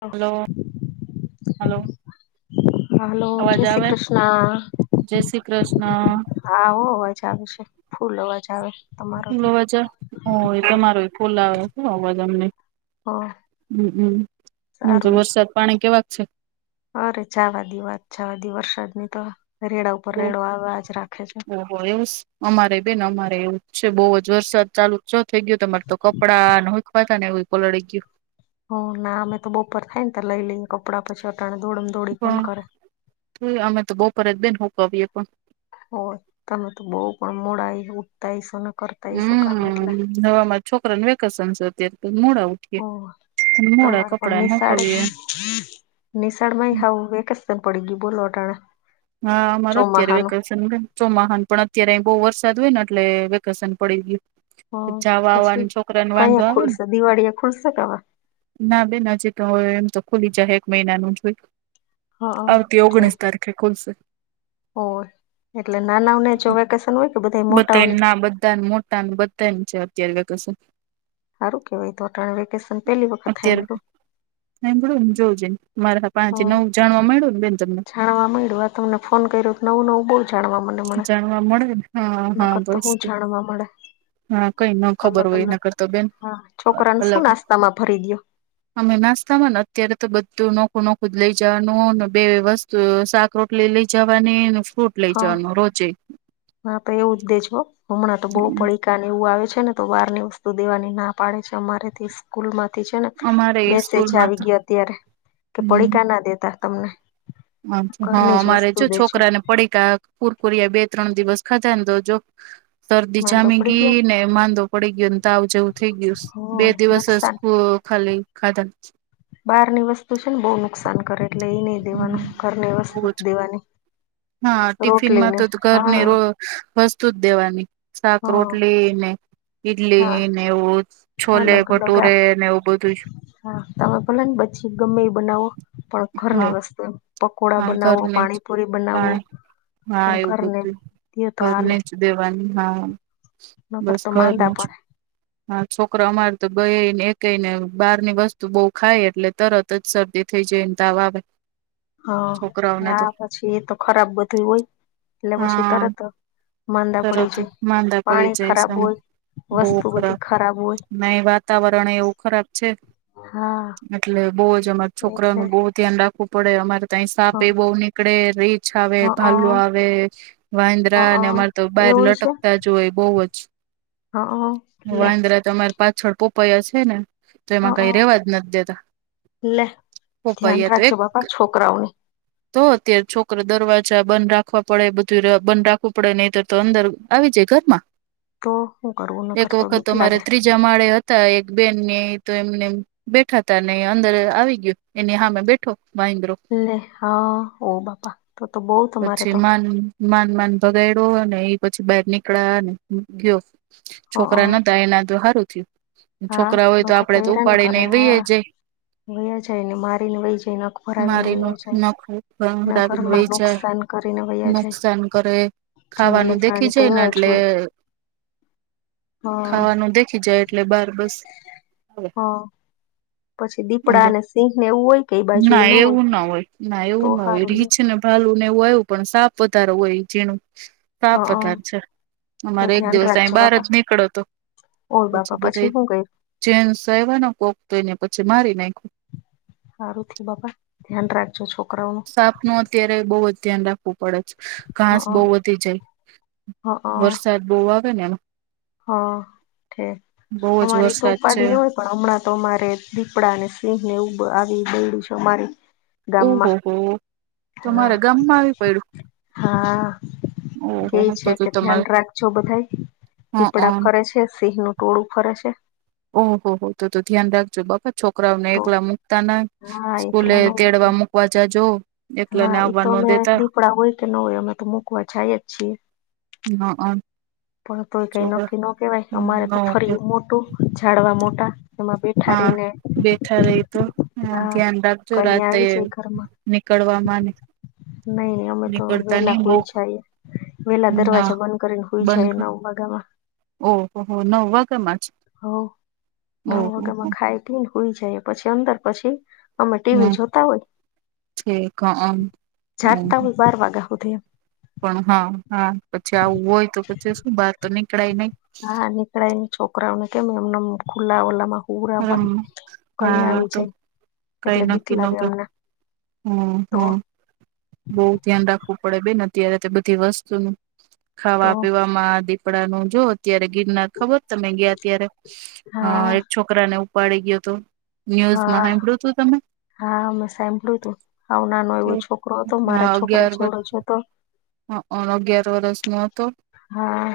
હા, hello hello હા hello અવાજ જય શ્રી આવે કૃષ્ણ. જય શ્રી કૃષ્ણ. હા હો અવાજ આવે છે, ફૂલ અવાજ આવે. તમારો તો [unintelligible] હોએ અરે તમારો ફુલ આવે છે અવાજ અમને. હ હમ્મ અમ્મ આજે સારું વરસાદ પાણી કેવા છે? અરે જવા દી વાત જવા દે વરસાદ ની તો રેડા ઉપર રેડો આવાજ રાખે છે ઓહો એવું અમારે બેન અમારે એવું છે બહુ જ વરસાદ ચાલુ. [unintelligible] [unintelligible] કરે પણ અમે તો [unintelligible] હોય તમે તો [unintelligible] હમ્મ કામ એટલે [unintelligible] અને ઓ મોડા કપડાને હુકવીએ નિશળમાં હાવ વેકેશન પડી ગઈ બોલો અટાણે હા મારોત્યારે ચોમાહાનું વેકેશન બેન. ચોમાહાન પણ અત્યારે અ બો વરસાદ હોય ને એટલે વેકેશન પડી ગયું. હ જાવા પછી આવાનો છોકરાને કઈ વાંધો આવે ને ખુલશે દિવાળી એ ખુલશે કે હવે ના બેન [unintelligible] એમ તો ખુલી જાહે એક મહિનાનું જોય. હા આવતી છે ઓગણીસ તારીખે ખુલશે. હોય એટલે નાનાઓને જો વેકેશન હોય કે બધા બધ મોટાઓને એમના બધાને મોટા બ. [unintelligible] સારું કેવાય તો વેકેશન પહેલી વખત [unintelligible] હમ [unintelligible] જાણવા મળ્યું આ તમને ફોન કર્યો નવું નવું બો જાણવા મળ્યું જાણવા મળેને હા હા બસ હું તો જાણવા મળે હા કઈ ન અલગ ખબર હોય અલગ એના કરતો બેન હા છોકરાને શું અલગ નાસ્તામાં ભરી દયો અમે નાસ્તામાં ને અત્યારે તો બધું નોખું નખું જ લઈ જવાનું ને બે વ્યવસ્થ તો સાાક રોટલી લઈ જવાની ફ્રૂટ લઈ હા જવાનું રોજે હા તો એવું જ દેેશો હમણાં તો બો પડી. [unintelligible] સ્કૂલ માંથી છે ને અમારે મેસેજ સ્કૂલમાં આવી તો ગીયા અત્યારે કે પડીકા ના દેતા તમને હા ઘરની જ અમારે વસ્તુ જો દેજો છોકરા ને પડી કા કોરિયા બે ત્રણ દિવસ ખધાને તો જો સરદીજ માંદા પડી જામીગી ગયા ને માદો પડી ગીયોને [unintelligible] બે હમ દિવસ નુકસાન [unintelligible] ખાલી ખાધા. બહારની વસ્તુ છે ને બો નુકસાન કરે એટલે એ નઈ દેવાનું ઘરની વસ્તુ બહુ જ દેવાની. હા ટિફિન માં રોટલીને તો ઘરને હા વસ્તુ જ દેવાની શાક હ રોટલી ને હા ઈડલી ને એવું હા છોલે લગ લગા ભટૂરે ને એવું બધું જ હા તમે ભલે ને પછી ગમે એ બનાવો પણ ઘરની હા વસ્તે પકોડા હા બનાવો ઘરને જ પાણીપુરી બનાવો. પાણી હા પણ એવું ઘરને બધું દયો તો ઘરની જ દેવાની હા. ન બસ કરરતો માંદા ઘરનું જ પડે. હા છોકરો અમારે તો બેને એકઈને બહાર ની વસ્તુ બો ખાય એટલે તરત જ શરદી થઈ જાયને તાવ આવે. હ છોકરાઓને તો હા પછી એતો ખરાબ બધું હોય એટલે પછી હા તરત માંદા પડી તરત છે પાણી ખરાબ હોય. બહ વસ્તુ બધી ખરાબ હોય ન વાતાવરણ એવું ખરાબ છે. હા એટલે બહ જ અમારે એટલે છોકરાનું બહુ ધ્યાન રાખવું પડે અમારે ત સાપ હ એ બહ નીકળે રીછ આવે હઅ ભો હઅ આવે વાંદ્રા અને અમારે બાર એવું છે લટકતા જ હોય બહ જ હઅ લે વાંદરા તમારી પાછળ પોપાયા છે ને? તો હઅ એમાં કઈ રેવા જ નથી દેતા લે ધ્યાન [unintelligible] તો રાખજો એક. બાપા છોકરાઓને તો અત્યારે છોકરા દરવાજા બંધ રાખવા પડે બધું બંધ રાખવું પડે નહી તો તો અંદર આવી જાય ઘરમાં. તો શું કરવું ન કરર તો બીક લાગે. જમાડે હતા એક બેન ને એ તો એમને બેઠા ત ને અંદર આવી ગયયો એની હામે બેઠો વાંદરું. લે હા હો બાપા તો તો બહ તમારે પછી તો. માન માન માન ભગાડો અને એ પછી બાર નીકળ્યા ગયો. હઅ છોકરાના નતા તો એને હારું થયું. હા છોકરા હોય તો લોકો આપડે તો હેરાન ઉપાડીને કરે વહીએ હા જાય. વયા જાય ને મારીને વહી જાયને ખબર આવી ને મારીને વયા જાય એના નખરાવીને વહી ઘરમાં જાય નુકસાન. કરીને વયા જાય નુકસાન કરે. જંગલી ખાવાનું દેખી પ્રાણી તો જાયને એવા જ એટલે હોય હા ખાવાનું દેખી જાય. એટલે બાર પસ હા પછી અ દીપડા અને સિંહ ને એવું હોય કે એ બાજુ એ ના ન એવું ના હોય ના તો એવું ના હોય હારું લ્યો રિચને ભાલું ને એવું આવું પણ સાપ વધારે હોય જીણૂ. હઅ સાપ વધાર છે તો અમારે એક દિવસ અહીં બહાર જ નીકળો તો. ઓર બાપા પછી હું કર્યું. જેન્ટ્સ કોક આવ્યા ને તો પછી મારી નાખ્યો. હારું થી બાપા ધ્યાન રાખજો છોકરાઓનું. સાપ નું અત્યારે બઉુ જ ધ્યાન રાખવું પડે છે. હ ઘાસ બહ વધી જાય હ હ વરસાદ બહુ આવે ને એમાં. હા ઠક બહુ જ અમારી તો વરસાદ છે. ઉપાધિ ન હોય પણ હમણાં તો અમારે દીપડા અને સિંહ ને ઉ આવી ગયુ છે અમારી ગામમાં ઓહોહ તો હા મારા ગામમાં આવી પડ્યું? હા કેઈ ઓહો તો છે તો કે ધ્યાન તમારે રાખજો બધાય. હ અ દીપડા ફરે છે સિંહનું ટોળું ફરે છે. ઓહ હો તો તો ધ્યાન રાખજો બરાબર. છોકરાઓ ને તો એકલા મુકતા ના હા સ્કૂલે એકલા ન મૂકી તેડવા મકવા જજો. હા એ તો અમે દીપડા હોય કે ન હોય અમે તો મૂકવા જાય જ છીએ. હ પણ તોય કઈ નક્કી ન કેવાય અમારે તો છોકરા ઓકે ફરી મોટું ઝડવા મોટા. એમાં બેઠા હા રહીને બેઠા રહી તો હ હા ધ્યાન રાખજો કઈ રાતે. આવી જાય નીકળવા વામાં નહી નહી અમે તો વેલા હુઈ જાયે. વેલા ના દરવાજા બંધ કરીને હુય બંધ જાયે એ નવ વાગામાં. ઓહો હો નવ વાગામાં જ. હ નવ વાગ્યા માં ઓહો ખાય તને હોઈ જાય પછી અંદર પછી અમે ટીવી જોતા હોય. ઠીક હ જાગતા હોય બાર વાગ્યા હો ત. પણ હા હા પછી આવું હોય તો પછી શું બહાર તો નીકળાય નહી. હા નીકળાય ને છોકરાઓને કેમ એમના ખુલ્લા ઓલામાં પૂરાવા રમવા કઈ હા આવી તો જાય એટલે બીક લાગે અમને. હમ્મ તો હમ્મ. બહુ ધ્યાન રાખવું પડે બેન અત્યારે તે બધી વસ્તુનું. તો ખાવા પીવામાં દીપડા નુ જો અત્યારે ગિરનાર ખબર તમે ગયા ત્યારે અ હા એક છોકરા ને ઉપાડી ગયો હતો ન્યૂઝમાં હા સાંભળ્યું તું તમે? હા મે સાંભળ્યું તું આવ નાનો કે એવો છોકરો હતો મારા છોકરા જેવડો જ હતો. હ અગિયાર વરષ નો હતો હા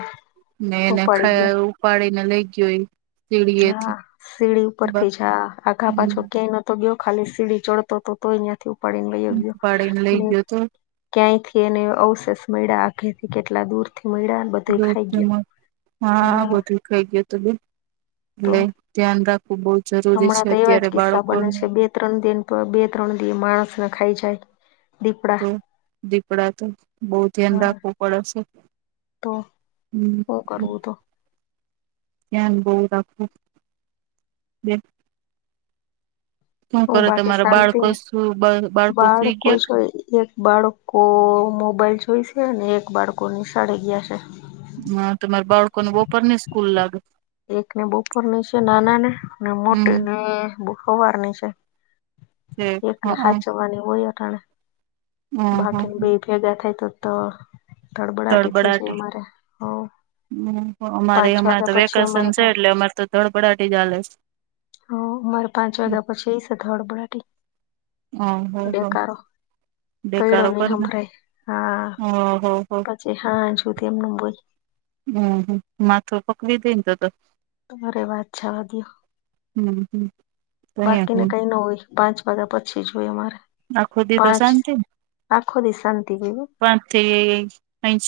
ને એને ઉપાડી ખાય ગયા આવું ઉપાડીને લઈ ગયો એ. સીડીએથી હા સીડી ઉપર થી જા આઘા પાછો ક્યાંય નથી. તો ગ ખાલી સીડી ચડતો તો તોય અયાંથી ઉપાડીને ગયો ગયો ઉપાડીને લઈ ને. ગયો તો ક્યાંયથી એને અવશેષ મળ્યા આખેથી કેટલા દૂર થી મળ્યા. બધું જો ખાઈ ગયો હા બધ કઈ ગું હત બ તો એટલે ધ્યાન રાખવું બહ જરૂરી છે હમણાં તો એવા અત્યારે જ કિસ્સા બને બાળકોનું છે બે ત્રણ દિન બે ત્રણ દિ માણસને ખાઈ જાય દીપડા તો દીપડા તો બહુ ધ્યાન હા રાખવું પડેશે તો શ કરવું તો ધ્યાન બહ રાખું બે હું કરે બાકી તમારા શાંતિ બાળકો ને શું બાળકો બાળ સુઈ કોઈ છે એક બાળકો મોબાઈલ જોઈશે ને એક બાળકો નિશાળે ગયા છે હ તમારા બાળકોને બપોર નઈ સ્કૂલ લાગે એક ને બપોરની છે નાના ને ને મોટી હમ ને સવાર ની છે ઠીક હ એકને હ હાચરવાની હોય હ બાકીને હ બે ભેગા થાય તો તો ધડબડાટી થઈ જાય અમારે હ હ અમારે હમણાં તો વેકેશન અમારે છે તો એટલે અમારે તો ધડપડાાટી ચાલે છે હ મારે પાંચ વાગ્યા પછી એ સાથે હડબડા ઓહો હો બેકારો પૈડો નહી સંંભળ હા હા હ હા પછી હા જોુતી એમને બોલ હમ માથું પકવી દઈ તો તો રે વાત છેા વધ્યો હમ હમ તો બાકીને અહીંયા કઈ ન હોય પાંચ વાગ્યા પછી જોય અમારે આખો દી તો પાંચ શાંતિ આખો દી શાંતિ બીવું પા થ અંચ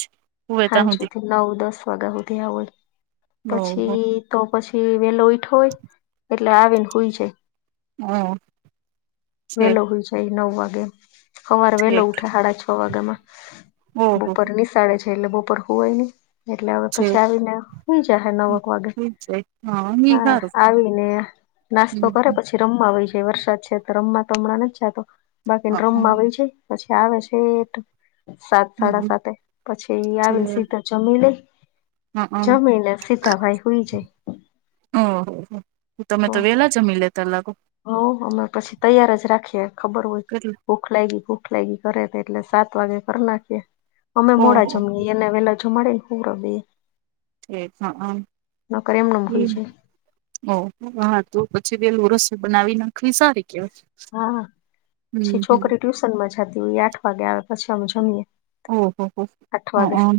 હા સુધથી નવ દસ વાગ્યા સુધી આવય ઓહો પછી તો પછી વેલો ઈઠો હોય એટલે આવે ને હોય જાય હ છેક વેલો હોય છે નવ વાગે સવારે વેલો છેક ઉઠે સાડા છ વાગ્યામાં ઓહો બપોર ની સાડા છ જેલે બપર હોું હોય નહી એટલે હવે પછી છેક આવીને હઈ જહે નવક વાગે ઠીક છે ઈ હા હારું આવીને નાસ્તો કરે હમ પછી રમવા હોય છે વરસાદ છે તો રમવા તો હમણાં નથી જાતો બાકીને રમવા હમ હોય છે પછી આવે છેટ સાત સાડા હમ સાતે પછી આવે ને છેક સીધ જમી લ હઅ જમી લ સીતાભાઈ હોય જાય ઓહહ હું તમે તો વેલા જમી લેતા લાગો હ અમે પછી તૈયાર જ રાખીએ ખબર હોયય કેટલે ભૂખ લાગી ભૂખ લાગી કરે એટલે સાત વાગે કરી નાખીએ અમે મોડા ઓહો જમ એનેવેલાજું મળે હ્રદી એ હ નકર એમનેમ હુઈ હમ જાય ઓ હા તો પછી પેલું રસો બનાવી નાખવી સારી કેવાય હા હમ પછી હમ છોકરી ટ્યુશન માં જતી હોય આઠ વાગે આવે પછી અમે જમીએે ઓહ હો અઠ વા દે હ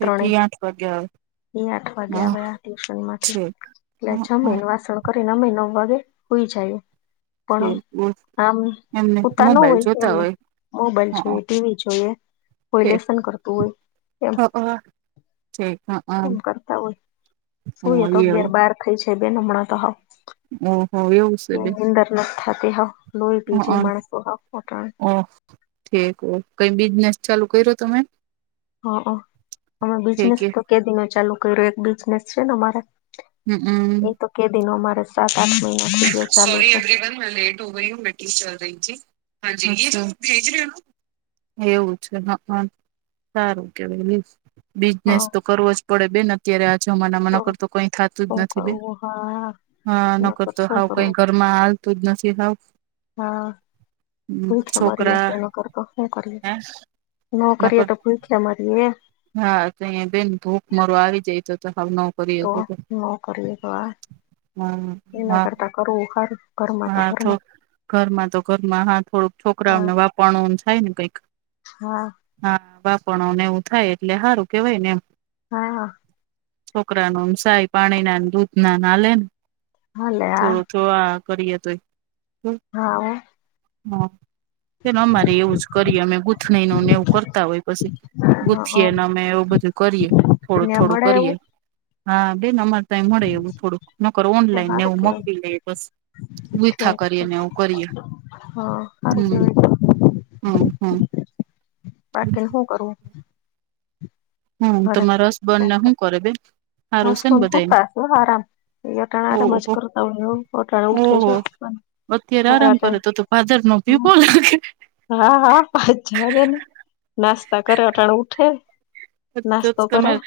ત્રણે આઠ વાગે આવે અહી આઠ વાગે હ આવ્યા ટ્યુશન માંથી છે. એટલે હા હા જમીને વાસણ કરીનેમ નવ વાગે હોઈ જાય છે પણ બોલ આમ એમને ઉતા ન મોબાઈલ હોય જોતા એમનું મોબાઈલ હા જોઈએ ટીવી જોઈએ કોઈ લસન કરતું હોય એમ ઓ શક હ એમ કરતા હોય સુુંએ તો એવું અગિયાર બાર થઈ છે બે નમણા તો હાવ ઓહ એવું છે બે ગ થતી હવ લોહી બીજે હ માણસો હાવ ત્રણ ઠક કઈ બિઝનેસ ચાલુ કર્યો તમે હઅ અમે ઠીક બિઝનેસ હે તો કેદિનો ચાલુ કર્યો એક બિઝનેસ છે ને મારે હમમ કેદિનો અમારે સાત આઠ મહિના થ સોરી એવ્રીવન મે લેટ હો ગય હું મે થે રહીી હાજી એ ભેજ ર એવું છે હઅ સારું કેવાય લ્યો બિઝનેસ હા તો કરવો જ પડે બેન અત્યારે આજમાના નકર તો કઈ થતું જ શું નથી બેન કરવું હા હા ન નકર કરતો શું હાવ કઈ કરવું ઘર માં હાલતું જ નથી હાવ હા ભૂખે મરીએ છોકરા નકર તો શું કરીએ હે નો કરીએ નકર તો ભૂખે મરીએ હા તયે બેન ભૂખમરો આવી જાય તો તો સાવ તો ન કરીએ આ હા એના હા કરતા કરવું સારું હા તો ઘરમાં તો ઘરમાં હા થોડુંક છોકરાઓને વાપરવું થાય ને કઈક હ હા વાપરણું ને એવું થાય એટલે સારું કેવાય ને એમ હા છોકરાનું સાય પાણીના દૂધ નાન હાને હાલે આ થોડું ધોઆ કરીએ તોય હાહો બેન અમારે એવું જ કરીએ અમે ગૂથની નુંને એવું કરતા હોય પછી હો હઅ ગુથીએ ને અમે એવું બધું કરીએ થોડું ત્યાં થોડું મળે કરીએ એવું હા બેન અમાર તે આયા મળે એવું થોડુંક નકર તો ઓનલાઈન સારું નેવું કેવાય મગવી લે પસી છે ગુઈથા તો કરીને એવું કરીએ હા સારું હમ કેવાય હમ હમ બાકીને સુ કરવું હમ ઘરે તમારા હસબન્ડ ને શું કરે બેન હારું છે ને હસબન્ડ બધાને સૂતા હો આરામ ઈ અટાણે આરામ જ ઓહો કરતા હોય અટાણે ઉઠે ઓહો ઊઠે જો અત્યારે આરામ કરે તો તો ભાદર નો ભીપો લાગે હા હા વાત જવાદે ને નાસ્તા કરે અટાણે ઉઠે તો નાસ્તો કરે તમાર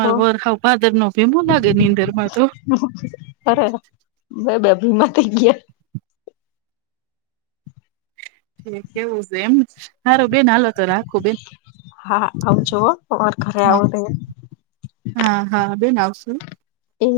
તો વર સાવ ભાદર નો ભીમો લાગે નીંદર માં તો અરે બે બે ભીમાં થઈ ગયા ઠેક એવું છે એમ સારું બેન હાલો તો રાખું બેન હા આવજો હો અમાર ઘરે હા આવો તયે હા હા બેન આવશું એ